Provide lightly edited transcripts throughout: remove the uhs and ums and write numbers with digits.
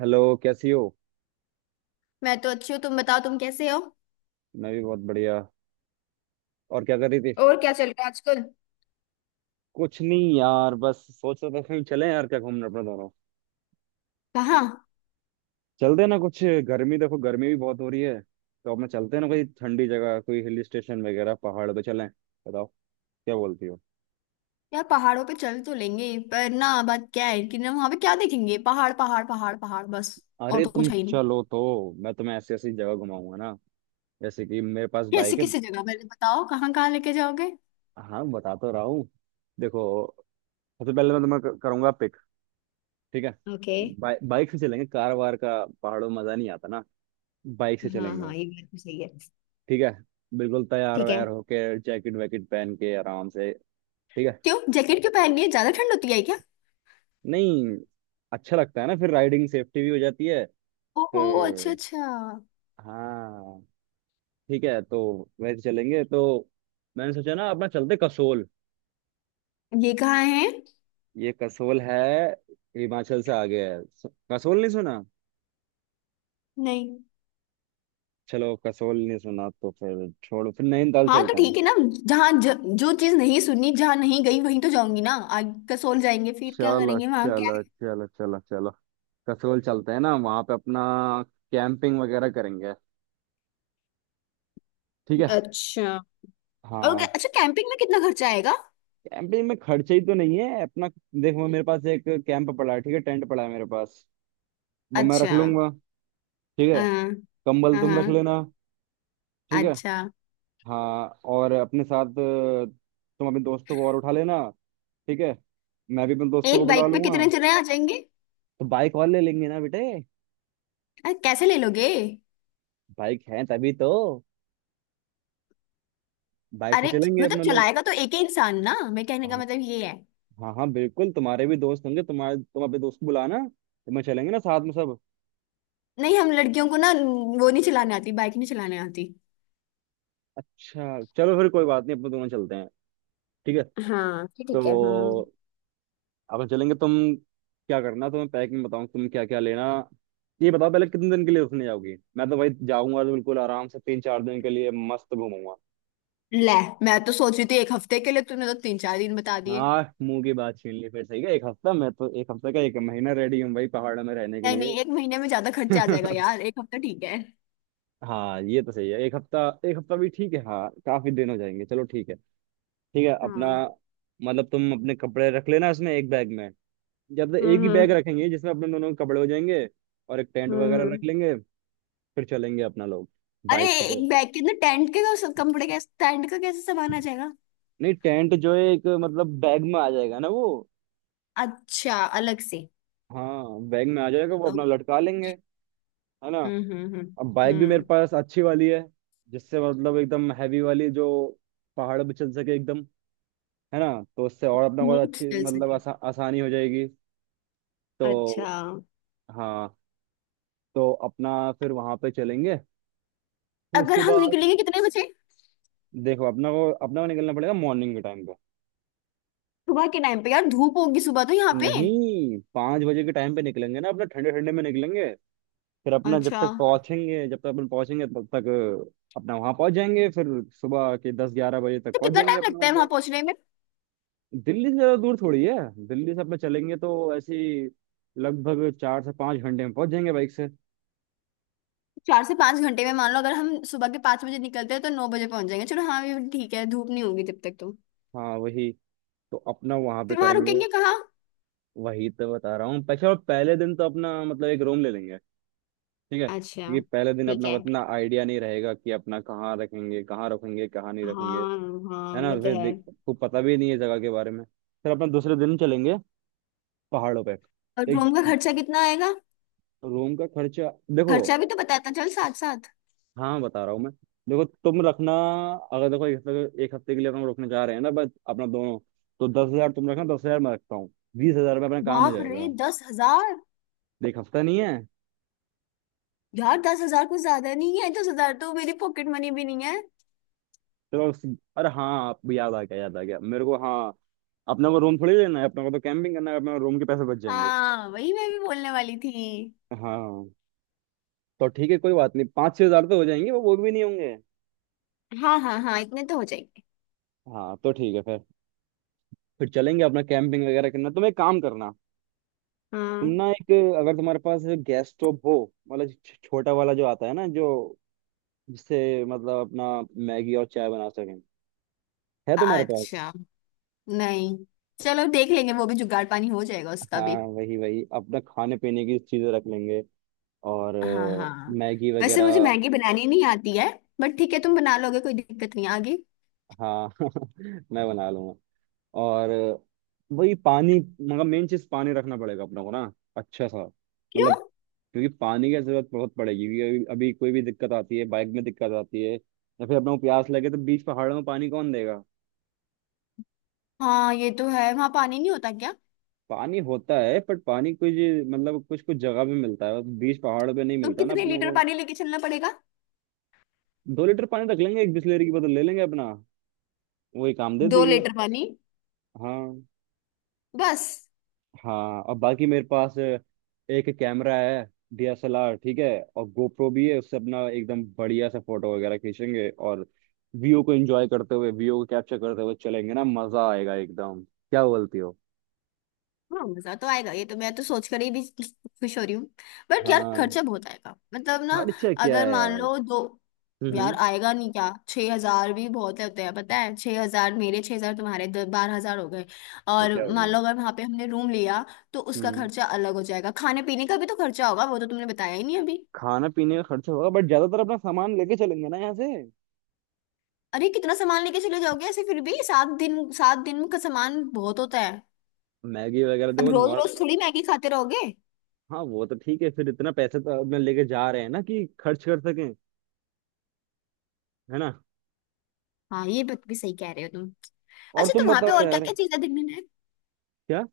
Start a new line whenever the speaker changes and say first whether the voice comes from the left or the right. right: Hello, कैसी हो।
left: मैं तो अच्छी हूँ। तुम बताओ तुम कैसे हो।
right: मैं भी बहुत बढ़िया। और क्या कर रही थी।
left: और क्या चल रहा है आजकल।
right: कुछ नहीं यार, बस सोच रहा था कहीं चले यार क्या घूमने अपने दोनों।
left: कहाँ?
right: चलते हैं ना कुछ। गर्मी देखो, गर्मी भी बहुत हो रही है, तो अपने चलते हैं ना कोई ठंडी जगह, कोई हिल स्टेशन वगैरह, पहाड़ पे चलें। बताओ क्या बोलती हो।
left: यार पहाड़ों पे चल तो लेंगे, पर ना बात क्या है कि ना वहां पे क्या देखेंगे? पहाड़ पहाड़ पहाड़ पहाड़ बस। और
right: अरे
left: तो
right: तुम
left: कुछ है ही नहीं।
right: चलो तो। मैं तुम्हें ऐसी ऐसी जगह घुमाऊंगा ना। जैसे कि मेरे पास
left: कैसे
right: बाइक है।
left: किसी जगह पहले बताओ कहाँ कहाँ लेके जाओगे?
right: हाँ, बता तो रहा हूँ। देखो, सबसे पहले मैं तुम्हें करूंगा पिक। ठीक है।
left: ओके।
right: बाइक से चलेंगे, कार वार का पहाड़ों में मजा नहीं आता ना। बाइक से
left: हाँ
right: चलेंगे।
left: हाँ, ये बात तो सही है।
right: ठीक है। बिल्कुल तैयार
left: ठीक है।
right: वैयार होके, जैकेट वैकेट पहन के आराम से। ठीक है।
left: क्यों, जैकेट क्यों पहननी है? ज्यादा ठंड होती है क्या?
right: नहीं, अच्छा लगता है ना, फिर राइडिंग सेफ्टी भी हो जाती है।
left: ओहो, अच्छा
right: फिर
left: अच्छा।
right: हाँ, ठीक है तो। वैसे चलेंगे तो मैंने सोचा ना, अपना चलते कसोल।
left: ये कहाँ है?
right: ये कसोल है, हिमाचल से आगे है। कसोल नहीं सुना।
left: नहीं।
right: चलो, कसोल नहीं सुना तो फिर छोड़ो, फिर नैनीताल
left: हाँ तो
right: चलते
left: ठीक
right: हैं।
left: है ना। जहाँ जो चीज नहीं सुनी, जहाँ नहीं गई वहीं तो जाऊंगी ना। आगे कसोल जाएंगे फिर क्या
right: चलो
left: करेंगे वहां, क्या?
right: चलो चलो चलो चलो, कसोल चलते हैं ना, वहां पे अपना कैंपिंग वगैरह करेंगे। ठीक है।
left: अच्छा। और
right: हाँ,
left: अच्छा, कैंपिंग में कितना खर्चा आएगा?
right: कैंपिंग में खर्चा ही तो नहीं है अपना। देखो, मेरे पास एक कैंप पड़ा है, ठीक है, टेंट पड़ा है मेरे पास। वो मैं रख
left: अच्छा।
right: लूंगा। ठीक है।
left: हाँ
right: कंबल
left: हाँ
right: तुम रख
left: हाँ,
right: लेना। ठीक है।
left: अच्छा।
right: हाँ, और अपने साथ तुम अपने दोस्तों को और उठा लेना। ठीक है। मैं भी अपने दोस्तों को
left: एक
right: बुला
left: बाइक पे
right: लूंगा।
left: कितने जने आ जाएंगे?
right: तो बाइक और ले लेंगे ना बेटे।
left: अरे कैसे ले लोगे?
right: बाइक है तभी तो। बाइक से
left: अरे,
right: चलेंगे
left: मतलब
right: अपने लोग।
left: चलाएगा तो एक ही इंसान ना, मैं कहने का
right: हाँ
left: मतलब ये है।
right: हाँ हाँ, बिल्कुल, तुम्हारे भी दोस्त होंगे तुम्हारे, तुम अपने दोस्त को बुलाना, तो मैं चलेंगे ना साथ में सब।
left: नहीं, हम लड़कियों को ना वो नहीं चलाने आती, बाइक नहीं चलाने आती।
right: अच्छा चलो, फिर कोई बात नहीं, अपन दोनों चलते हैं। ठीक है।
left: हाँ फिर ठीक है। हम्म।
right: तो अपन चलेंगे। तुम क्या करना, तुम्हें पैकिंग बताऊँ तुम क्या क्या लेना। ये बताओ पहले कितने दिन के लिए उसने जाओगी। मैं तो भाई जाऊंगा तो बिल्कुल आराम से 3-4 दिन के लिए मस्त घूमूंगा।
left: ले, मैं तो सोच रही थी एक हफ्ते के लिए, तूने तो 3-4 दिन बता दिए।
right: हाँ मुंह की बात छीन ली, फिर सही है एक हफ्ता, मैं तो एक हफ्ते का, एक महीना रेडी हूँ भाई पहाड़ में रहने के
left: नहीं
right: लिए।
left: नहीं, एक महीने में ज्यादा खर्चा आ जाएगा यार, एक हफ्ता ठीक है।
right: हाँ ये तो सही है, एक हफ्ता। एक हफ्ता भी ठीक है, हाँ, काफी दिन हो जाएंगे। चलो ठीक है। ठीक है। अपना
left: हाँ।
right: मतलब तुम अपने कपड़े रख लेना इसमें, एक बैग में। जब तक एक
left: हम्म
right: ही
left: हम्म
right: बैग रखेंगे जिसमें अपने दोनों के कपड़े हो जाएंगे। और एक टेंट वगैरह
left: हम्म।
right: रख लेंगे, फिर चलेंगे अपना लोग
left: अरे,
right: बाइक से तो।
left: एक बैग के अंदर टेंट के कपड़े कैसे, टेंट का कैसे सामान आ जाएगा?
right: नहीं, टेंट जो है एक मतलब बैग में आ जाएगा ना वो।
left: अच्छा, अलग से?
right: हाँ बैग में आ जाएगा, वो अपना
left: ओ-
right: लटका लेंगे, है ना।
left: हम्म हम्म हम्म
right: अब बाइक भी मेरे
left: हम्म।
right: पास अच्छी वाली है, जिससे मतलब एकदम हैवी वाली जो पहाड़ पे चल सके एकदम, है ना। तो उससे और अपना को
left: स्मूथ
right: अच्छी
left: चल
right: मतलब
left: सके।
right: आसानी हो जाएगी तो।
left: अच्छा।
right: हाँ, तो अपना फिर वहां पे चलेंगे। फिर
left: अगर
right: उसके
left: हम
right: बाद
left: निकलेंगे कितने बजे?
right: देखो, अपना को निकलना पड़ेगा मॉर्निंग के टाइम पे।
left: सुबह के टाइम पे यार धूप होगी, सुबह तो यहाँ पे।
right: नहीं, 5 बजे के टाइम पे निकलेंगे ना अपना, ठंडे ठंडे में निकलेंगे। फिर अपना जब
left: अच्छा।
right: तक पहुंचेंगे, जब तक अपन पहुंचेंगे तब तक अपना वहां पहुंच जाएंगे। फिर सुबह के 10-11 बजे तक
left: तो
right: पहुंच
left: कितना
right: जाएंगे
left: टाइम
right: अपना
left: लगता
right: वहाँ
left: है
right: पे।
left: वहां पहुंचने में?
right: दिल्ली से ज्यादा दूर थोड़ी है। दिल्ली से अपना चलेंगे तो ऐसे ही लगभग 4 से 5 घंटे में पहुंच जाएंगे बाइक से।
left: 4 से 5 घंटे में मान लो अगर हम सुबह के 5 बजे निकलते हैं तो 9 बजे पहुंच जाएंगे। चलो हाँ, ये ठीक है, धूप नहीं होगी जब तक तो।
right: हाँ वही। तो अपना वहां पे
left: फिर वहां
right: करेंगे।
left: रुकेंगे कहाँ?
right: वही तो बता रहा हूँ। पैसे, और पहले दिन तो अपना मतलब एक रूम ले लेंगे, ठीक है,
left: अच्छा।
right: क्योंकि पहले दिन
left: ठीक
right: अपना को
left: है।
right: इतना आइडिया नहीं रहेगा कि अपना कहाँ रखेंगे, कहाँ रखेंगे, कहाँ नहीं रखेंगे।
left: हाँ। हाँ
right: है ना,
left: वो तो
right: फिर
left: है।
right: देख को पता भी नहीं है जगह के बारे में। फिर अपना दूसरे दिन चलेंगे पहाड़ों पे।
left: और
right: एक
left: रूम का खर्चा कितना आएगा?
right: रूम का खर्चा, देखो।
left: खर्चा भी तो बताता चल साथ साथ।
right: हाँ बता रहा हूँ मैं। देखो तुम रखना, अगर देखो एक हफ्ते, एक हफ्ते के लिए अपन रुकने जा रहे हैं ना बस अपना दोनों, तो 10,000 तुम रखना, 10,000 मैं रखता हूँ। 20,000 में अपना काम हो
left: बाप रे,
right: जाएगा।
left: 10,000!
right: देख हफ्ता नहीं है।
left: यार 10,000 कुछ ज्यादा नहीं है? 10,000 तो मेरी पॉकेट मनी भी नहीं है।
right: चलो उस- अरे हाँ आप याद आ गया, याद आ गया मेरे को, हाँ, अपने को रूम थोड़ी लेना है, अपने को तो कैंपिंग करना है, अपने रूम के पैसे बच जाएंगे।
left: हाँ वही मैं भी बोलने वाली थी।
right: हाँ तो ठीक है, कोई बात नहीं, 5-6 हजार तो हो जाएंगे, वो भी नहीं होंगे।
left: हाँ हाँ हाँ, इतने तो हो जाएंगे।
right: हाँ तो ठीक है फिर। फिर चलेंगे अपना, कैंपिंग वगैरह करना। तुम एक काम करना, तुम
left: हाँ।
right: ना एक, अगर तुम्हारे पास गैस स्टोव हो, मतलब छोटा वाला जो आता है ना, जो जिससे मतलब अपना मैगी और चाय बना सकें। है तुम्हारे पास।
left: अच्छा, नहीं। चलो देख लेंगे, वो भी जुगाड़ पानी हो जाएगा उसका
right: हाँ
left: भी।
right: वही वही, अपना खाने पीने की चीजें रख लेंगे और
left: हाँ हाँ।
right: मैगी
left: वैसे
right: वगैरह।
left: मुझे मैगी बनानी नहीं आती है। बट ठीक है, तुम बना लोगे, कोई दिक्कत नहीं आगे।
right: हाँ, मैं बना लूंगा। और वही पानी, मतलब मेन चीज पानी रखना पड़ेगा अपने को ना, अच्छा सा।
left: क्यों?
right: मतलब क्योंकि पानी की जरूरत बहुत पड़ेगी, क्योंकि अभी अभी कोई भी दिक्कत आती है, बाइक में दिक्कत आती है, या फिर अपने को प्यास लगे, तो बीच पहाड़ों में पानी कौन देगा।
left: हाँ ये तो है, वहां पानी नहीं होता क्या?
right: पानी होता है, बट पानी कुछ, मतलब कुछ कुछ जगह पे मिलता है, बीच पहाड़ पे नहीं
left: तो
right: मिलता ना
left: कितने
right: अपनों
left: लीटर
right: को।
left: पानी लेके चलना पड़ेगा?
right: 2 लीटर पानी रख लेंगे, एक बिसलेरी की बोतल ले लेंगे अपना, वही काम दे
left: दो
right: देगी।
left: लीटर पानी?
right: हाँ।
left: बस?
right: हाँ, और बाकी मेरे पास एक कैमरा है, डीएसएलआर, ठीक है, और गोप्रो भी है। उससे अपना एकदम बढ़िया सा फोटो वगैरह खींचेंगे, और व्यू को एंजॉय करते हुए, व्यू को कैप्चर करते हुए चलेंगे ना, मजा आएगा एकदम। क्या बोलती हो।
left: हाँ मजा तो आएगा, ये तो मैं तो सोच कर ही भी खुश हो रही हूँ। बट यार
right: हाँ,
left: खर्चा बहुत आएगा मतलब ना।
right: खर्चा क्या
left: अगर
right: है
left: मान
right: यार।
left: लो दो। यार
right: हम्म।
left: आएगा नहीं क्या? 6,000 भी बहुत होते हैं पता है। 6,000 मेरे, 6,000 तुम्हारे, 10-12 हज़ार हो गए।
right: तो
left: और
right: क्या
left: मान
right: हो
left: लो अगर वहां पे हमने रूम लिया तो उसका
right: गया,
left: खर्चा अलग हो जाएगा, खाने पीने का भी तो खर्चा होगा, वो तो तुमने बताया ही नहीं अभी।
right: खाना पीने का खर्चा होगा बट ज्यादातर अपना सामान लेके चलेंगे ना यहाँ से,
left: अरे कितना सामान लेके चले जाओगे ऐसे? फिर भी 7 दिन, 7 दिन का सामान बहुत होता है।
right: मैगी वगैरह,
left: अब
right: देखो
left: रोज रोज
right: नॉर्मल।
left: थोड़ी मैगी खाते रहोगे।
right: हाँ वो तो ठीक है, फिर इतना पैसे तो अपने लेके जा रहे हैं ना कि खर्च कर सकें, है ना।
left: हाँ ये बात भी सही कह रहे हो तुम।
right: और
left: अच्छा
right: तुम
left: तो वहां पे
right: बताओ
left: और क्या
right: यार।
left: क्या चीजें देखने लायक?
right: क्या।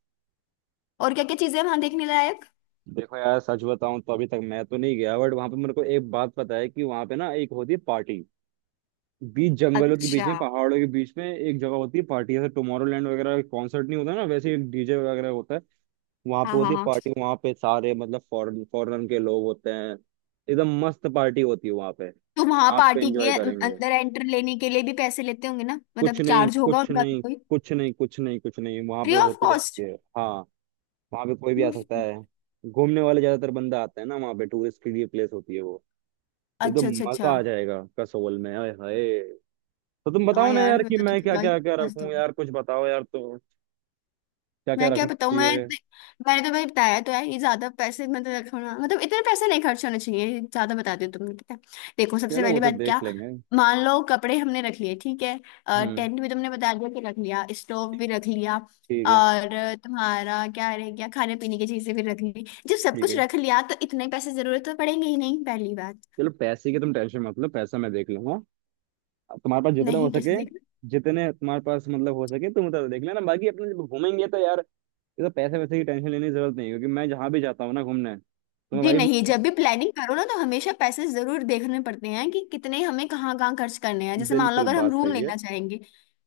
left: और क्या क्या चीजें हैं वहां देखने लायक?
right: देखो यार, सच बताऊं तो अभी तक मैं तो नहीं गया, बट वहां पे मेरे को एक बात पता है कि वहां पे ना एक होती है पार्टी, बीच जंगलों के बीच
left: अच्छा।
right: में, पहाड़ों के बीच में एक जगह होती है पार्टी, जैसे टुमारोलैंड वगैरह कॉन्सर्ट नहीं होता ना, वैसे एक डीजे वगैरह होता है। वहां पे
left: हाँ हाँ
right: होती है
left: हाँ।
right: पार्टी, वहां पे सारे मतलब फॉरेन फॉरेन के लोग होते हैं। एकदम मस्त पार्टी होती है वहां पे।
left: तो वहां
right: आप पे
left: पार्टी के
right: एंजॉय करेंगे।
left: अंदर एंटर लेने के लिए भी पैसे लेते होंगे ना, मतलब
right: कुछ नहीं,
left: चार्ज होगा
right: कुछ
left: उनका भी
right: नहीं,
left: कोई?
right: कुछ नहीं, कुछ नहीं, कुछ नहीं, वहां
left: फ्री
right: पे
left: ऑफ
right: होती रहती
left: कॉस्ट?
right: है हाँ। वहां पे कोई भी आ
left: मुफ्त
right: सकता
left: में।
right: है, घूमने वाले ज्यादातर बंदा आते हैं ना, वहां पे टूरिस्ट के लिए प्लेस होती है वो। एकदम
left: अच्छा अच्छा अच्छा।
right: मजा आ जाएगा कसोल में, आए हाय। तो तुम
left: हाँ
right: बताओ ना
left: यार,
right: यार कि
left: मतलब तो
right: मैं क्या
left: जगह ही
right: क्या क्या
left: मस्त।
right: रखूं यार, कुछ बताओ यार तो क्या क्या
left: मैं क्या
right: रखना
left: बताऊँ मैं?
right: चाहिए।
left: मैंने तो भाई बताया तो है, ये ज्यादा पैसे मतलब रखना मतलब, इतने पैसे नहीं खर्च होने चाहिए ये, ज्यादा बता दियो तुमने पता है। देखो सबसे
right: चलो वो
left: पहली
right: तो
left: बात क्या।
right: देख लेंगे।
left: मान लो कपड़े हमने रख लिए ठीक है,
right: हम्म,
left: टेंट भी तुमने बता दिया कि रख लिया, स्टोव भी रख लिया।
right: ठीक है।
left: और तुम्हारा क्या रह गया? खाने पीने की चीजें भी रख ली, जब सब
right: ठीक
left: कुछ
right: है,
left: रख लिया तो इतने पैसे जरूरत तो पड़ेंगे ही नहीं, पहली बात।
right: चलो, पैसे की तुम टेंशन मत लो, पैसा मैं देख लूंगा। तुम्हारे पास जितना हो
left: नहीं कैसे?
right: सके, जितने तुम्हारे पास मतलब हो सके तुम उतना देख लेना, बाकी अपने जब घूमेंगे तो यार, ये तो पैसे वैसे की टेंशन लेने की जरूरत नहीं है, क्योंकि मैं जहाँ भी जाता हूँ ना घूमने तो
left: जी
right: भाई।
left: नहीं, जब भी प्लानिंग करो ना तो हमेशा पैसे जरूर देखने पड़ते हैं कि कितने हमें कहाँ कहाँ खर्च करने हैं। जैसे मान लो
right: बिल्कुल
left: अगर हम
right: बात
left: रूम
right: सही है।
left: लेना चाहेंगे,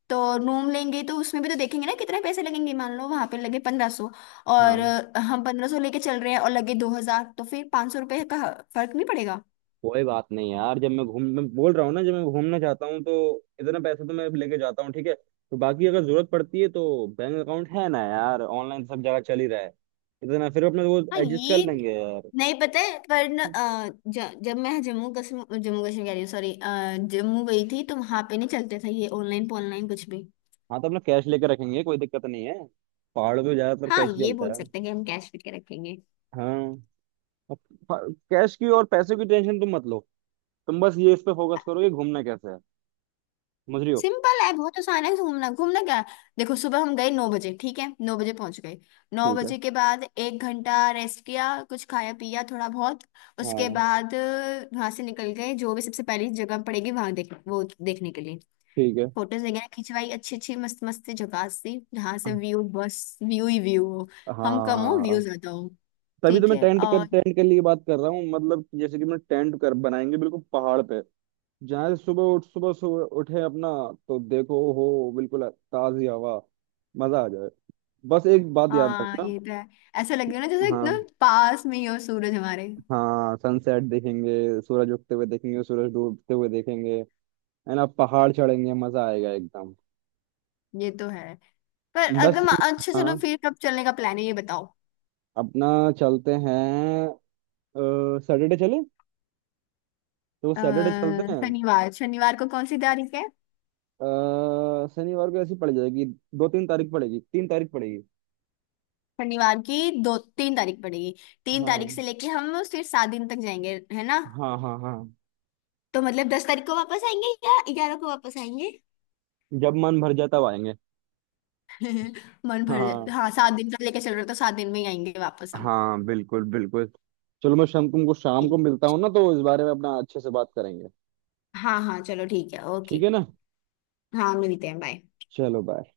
left: तो रूम लेंगे तो उसमें भी तो देखेंगे ना कितने पैसे लगेंगे, मान लो वहां पे लगे 1,500 और
right: हाँ,
left: हम 1,500 लेके चल रहे हैं और लगे 2,000, तो फिर ₹500 का फर्क नहीं पड़ेगा।
right: कोई बात नहीं यार, जब मैं घूम मैं बोल रहा हूँ ना, जब मैं घूमना चाहता हूँ तो इतना पैसा तो मैं लेके जाता हूँ, ठीक है। तो बाकी अगर जरूरत पड़ती है तो बैंक अकाउंट है ना यार, ऑनलाइन सब जगह चल ही रहा है, इतना फिर अपने वो
left: हाँ
right: एडजस्ट कर
left: ये
right: लेंगे यार।
left: नहीं पता है, पर न, अ, ज, जब मैं जम्मू कश्मीर, जम्मू कश्मीर कह रही हूँ, सॉरी, जम्मू गई थी तो वहां पे नहीं चलते थे ये ऑनलाइन, ऑनलाइन कुछ भी।
right: हाँ तो अपना कैश लेके रखेंगे, कोई दिक्कत नहीं है, पहाड़ों में ज्यादातर
left: हाँ,
right: कैश ही
left: ये बोल
right: चलता है।
left: सकते हैं कि हम कैश लेके रखेंगे।
right: हाँ, कैश की और पैसे की टेंशन तुम मत लो, तुम बस ये इस पे फोकस करो कि घूमना कैसे है, समझ रही हो।
left: सिंपल है, बहुत आसान है घूमना। घूमना क्या, देखो सुबह हम गए 9 बजे ठीक है, 9 बजे पहुंच गए। नौ
right: ठीक है।
left: बजे के बाद 1 घंटा रेस्ट किया, कुछ खाया पिया थोड़ा बहुत, उसके
right: हाँ।
left: बाद वहां से निकल गए, जो भी सबसे पहली जगह पड़ेगी वहां देख, वो देखने के लिए।
right: ठीक है।
left: फोटोज वगैरह खिंचवाई अच्छी अच्छी मस्त मस्त सी जगह सी, जहाँ से व्यू बस व्यू ही व्यू हो। हम कम हो,
right: हाँ,
left: व्यू ज्यादा हो।
right: तभी तो
left: ठीक
right: मैं
left: है और।
right: टेंट के लिए बात कर रहा हूँ, मतलब कि जैसे कि मैं टेंट कर बनाएंगे बिल्कुल पहाड़ पे, जहाँ से सुबह सुबह उठे अपना तो देखो, हो बिल्कुल ताजी हवा, मजा आ जाए। बस एक बात याद
left: हाँ
right: रखना।
left: ये तो है। ऐसा लगे ना जैसे
right: हाँ।
left: एकदम पास में ही हो सूरज हमारे।
right: हाँ, सनसेट देखेंगे, सूरज उगते हुए देखेंगे, सूरज डूबते हुए देखेंगे, है ना, पहाड़ चढ़ेंगे, मजा आएगा एकदम।
left: ये तो है, पर अगर
right: बस।
left: अच्छा चलो,
right: हाँ,
left: फिर कब चलने का प्लान है ये बताओ?
right: अपना चलते हैं, सैटरडे चले तो
left: अ,
right: सैटरडे चलते हैं।
left: शनिवार, शनिवार को कौन सी तारीख है?
right: शनिवार को ऐसी पड़ जाएगी, 2-3 तारीख पड़ेगी, 3 तारीख पड़ेगी।
left: शनिवार की 2-3 तारीख पड़ेगी? तीन
right: हाँ।
left: तारीख से लेके हम फिर 7 दिन तक जाएंगे है ना।
right: हाँ हाँ हाँ।
left: तो मतलब 10 तारीख को वापस आएंगे या 11 को वापस आएंगे?
right: जब मन भर जाए तब आएंगे।
left: मन भर
right: हाँ,
left: जाए? हाँ, सात दिन तक लेके चल रहे हो तो 7 दिन में ही आएंगे वापस हम।
right: हाँ बिल्कुल बिल्कुल। चलो, मैं शाम तुमको शाम को
left: ठीक।
right: मिलता हूँ ना तो, इस बारे में अपना अच्छे से बात करेंगे।
left: हाँ हाँ चलो ठीक है
right: ठीक
left: ओके।
right: है ना।
left: हाँ मिलते हैं, बाय।
right: चलो बाय।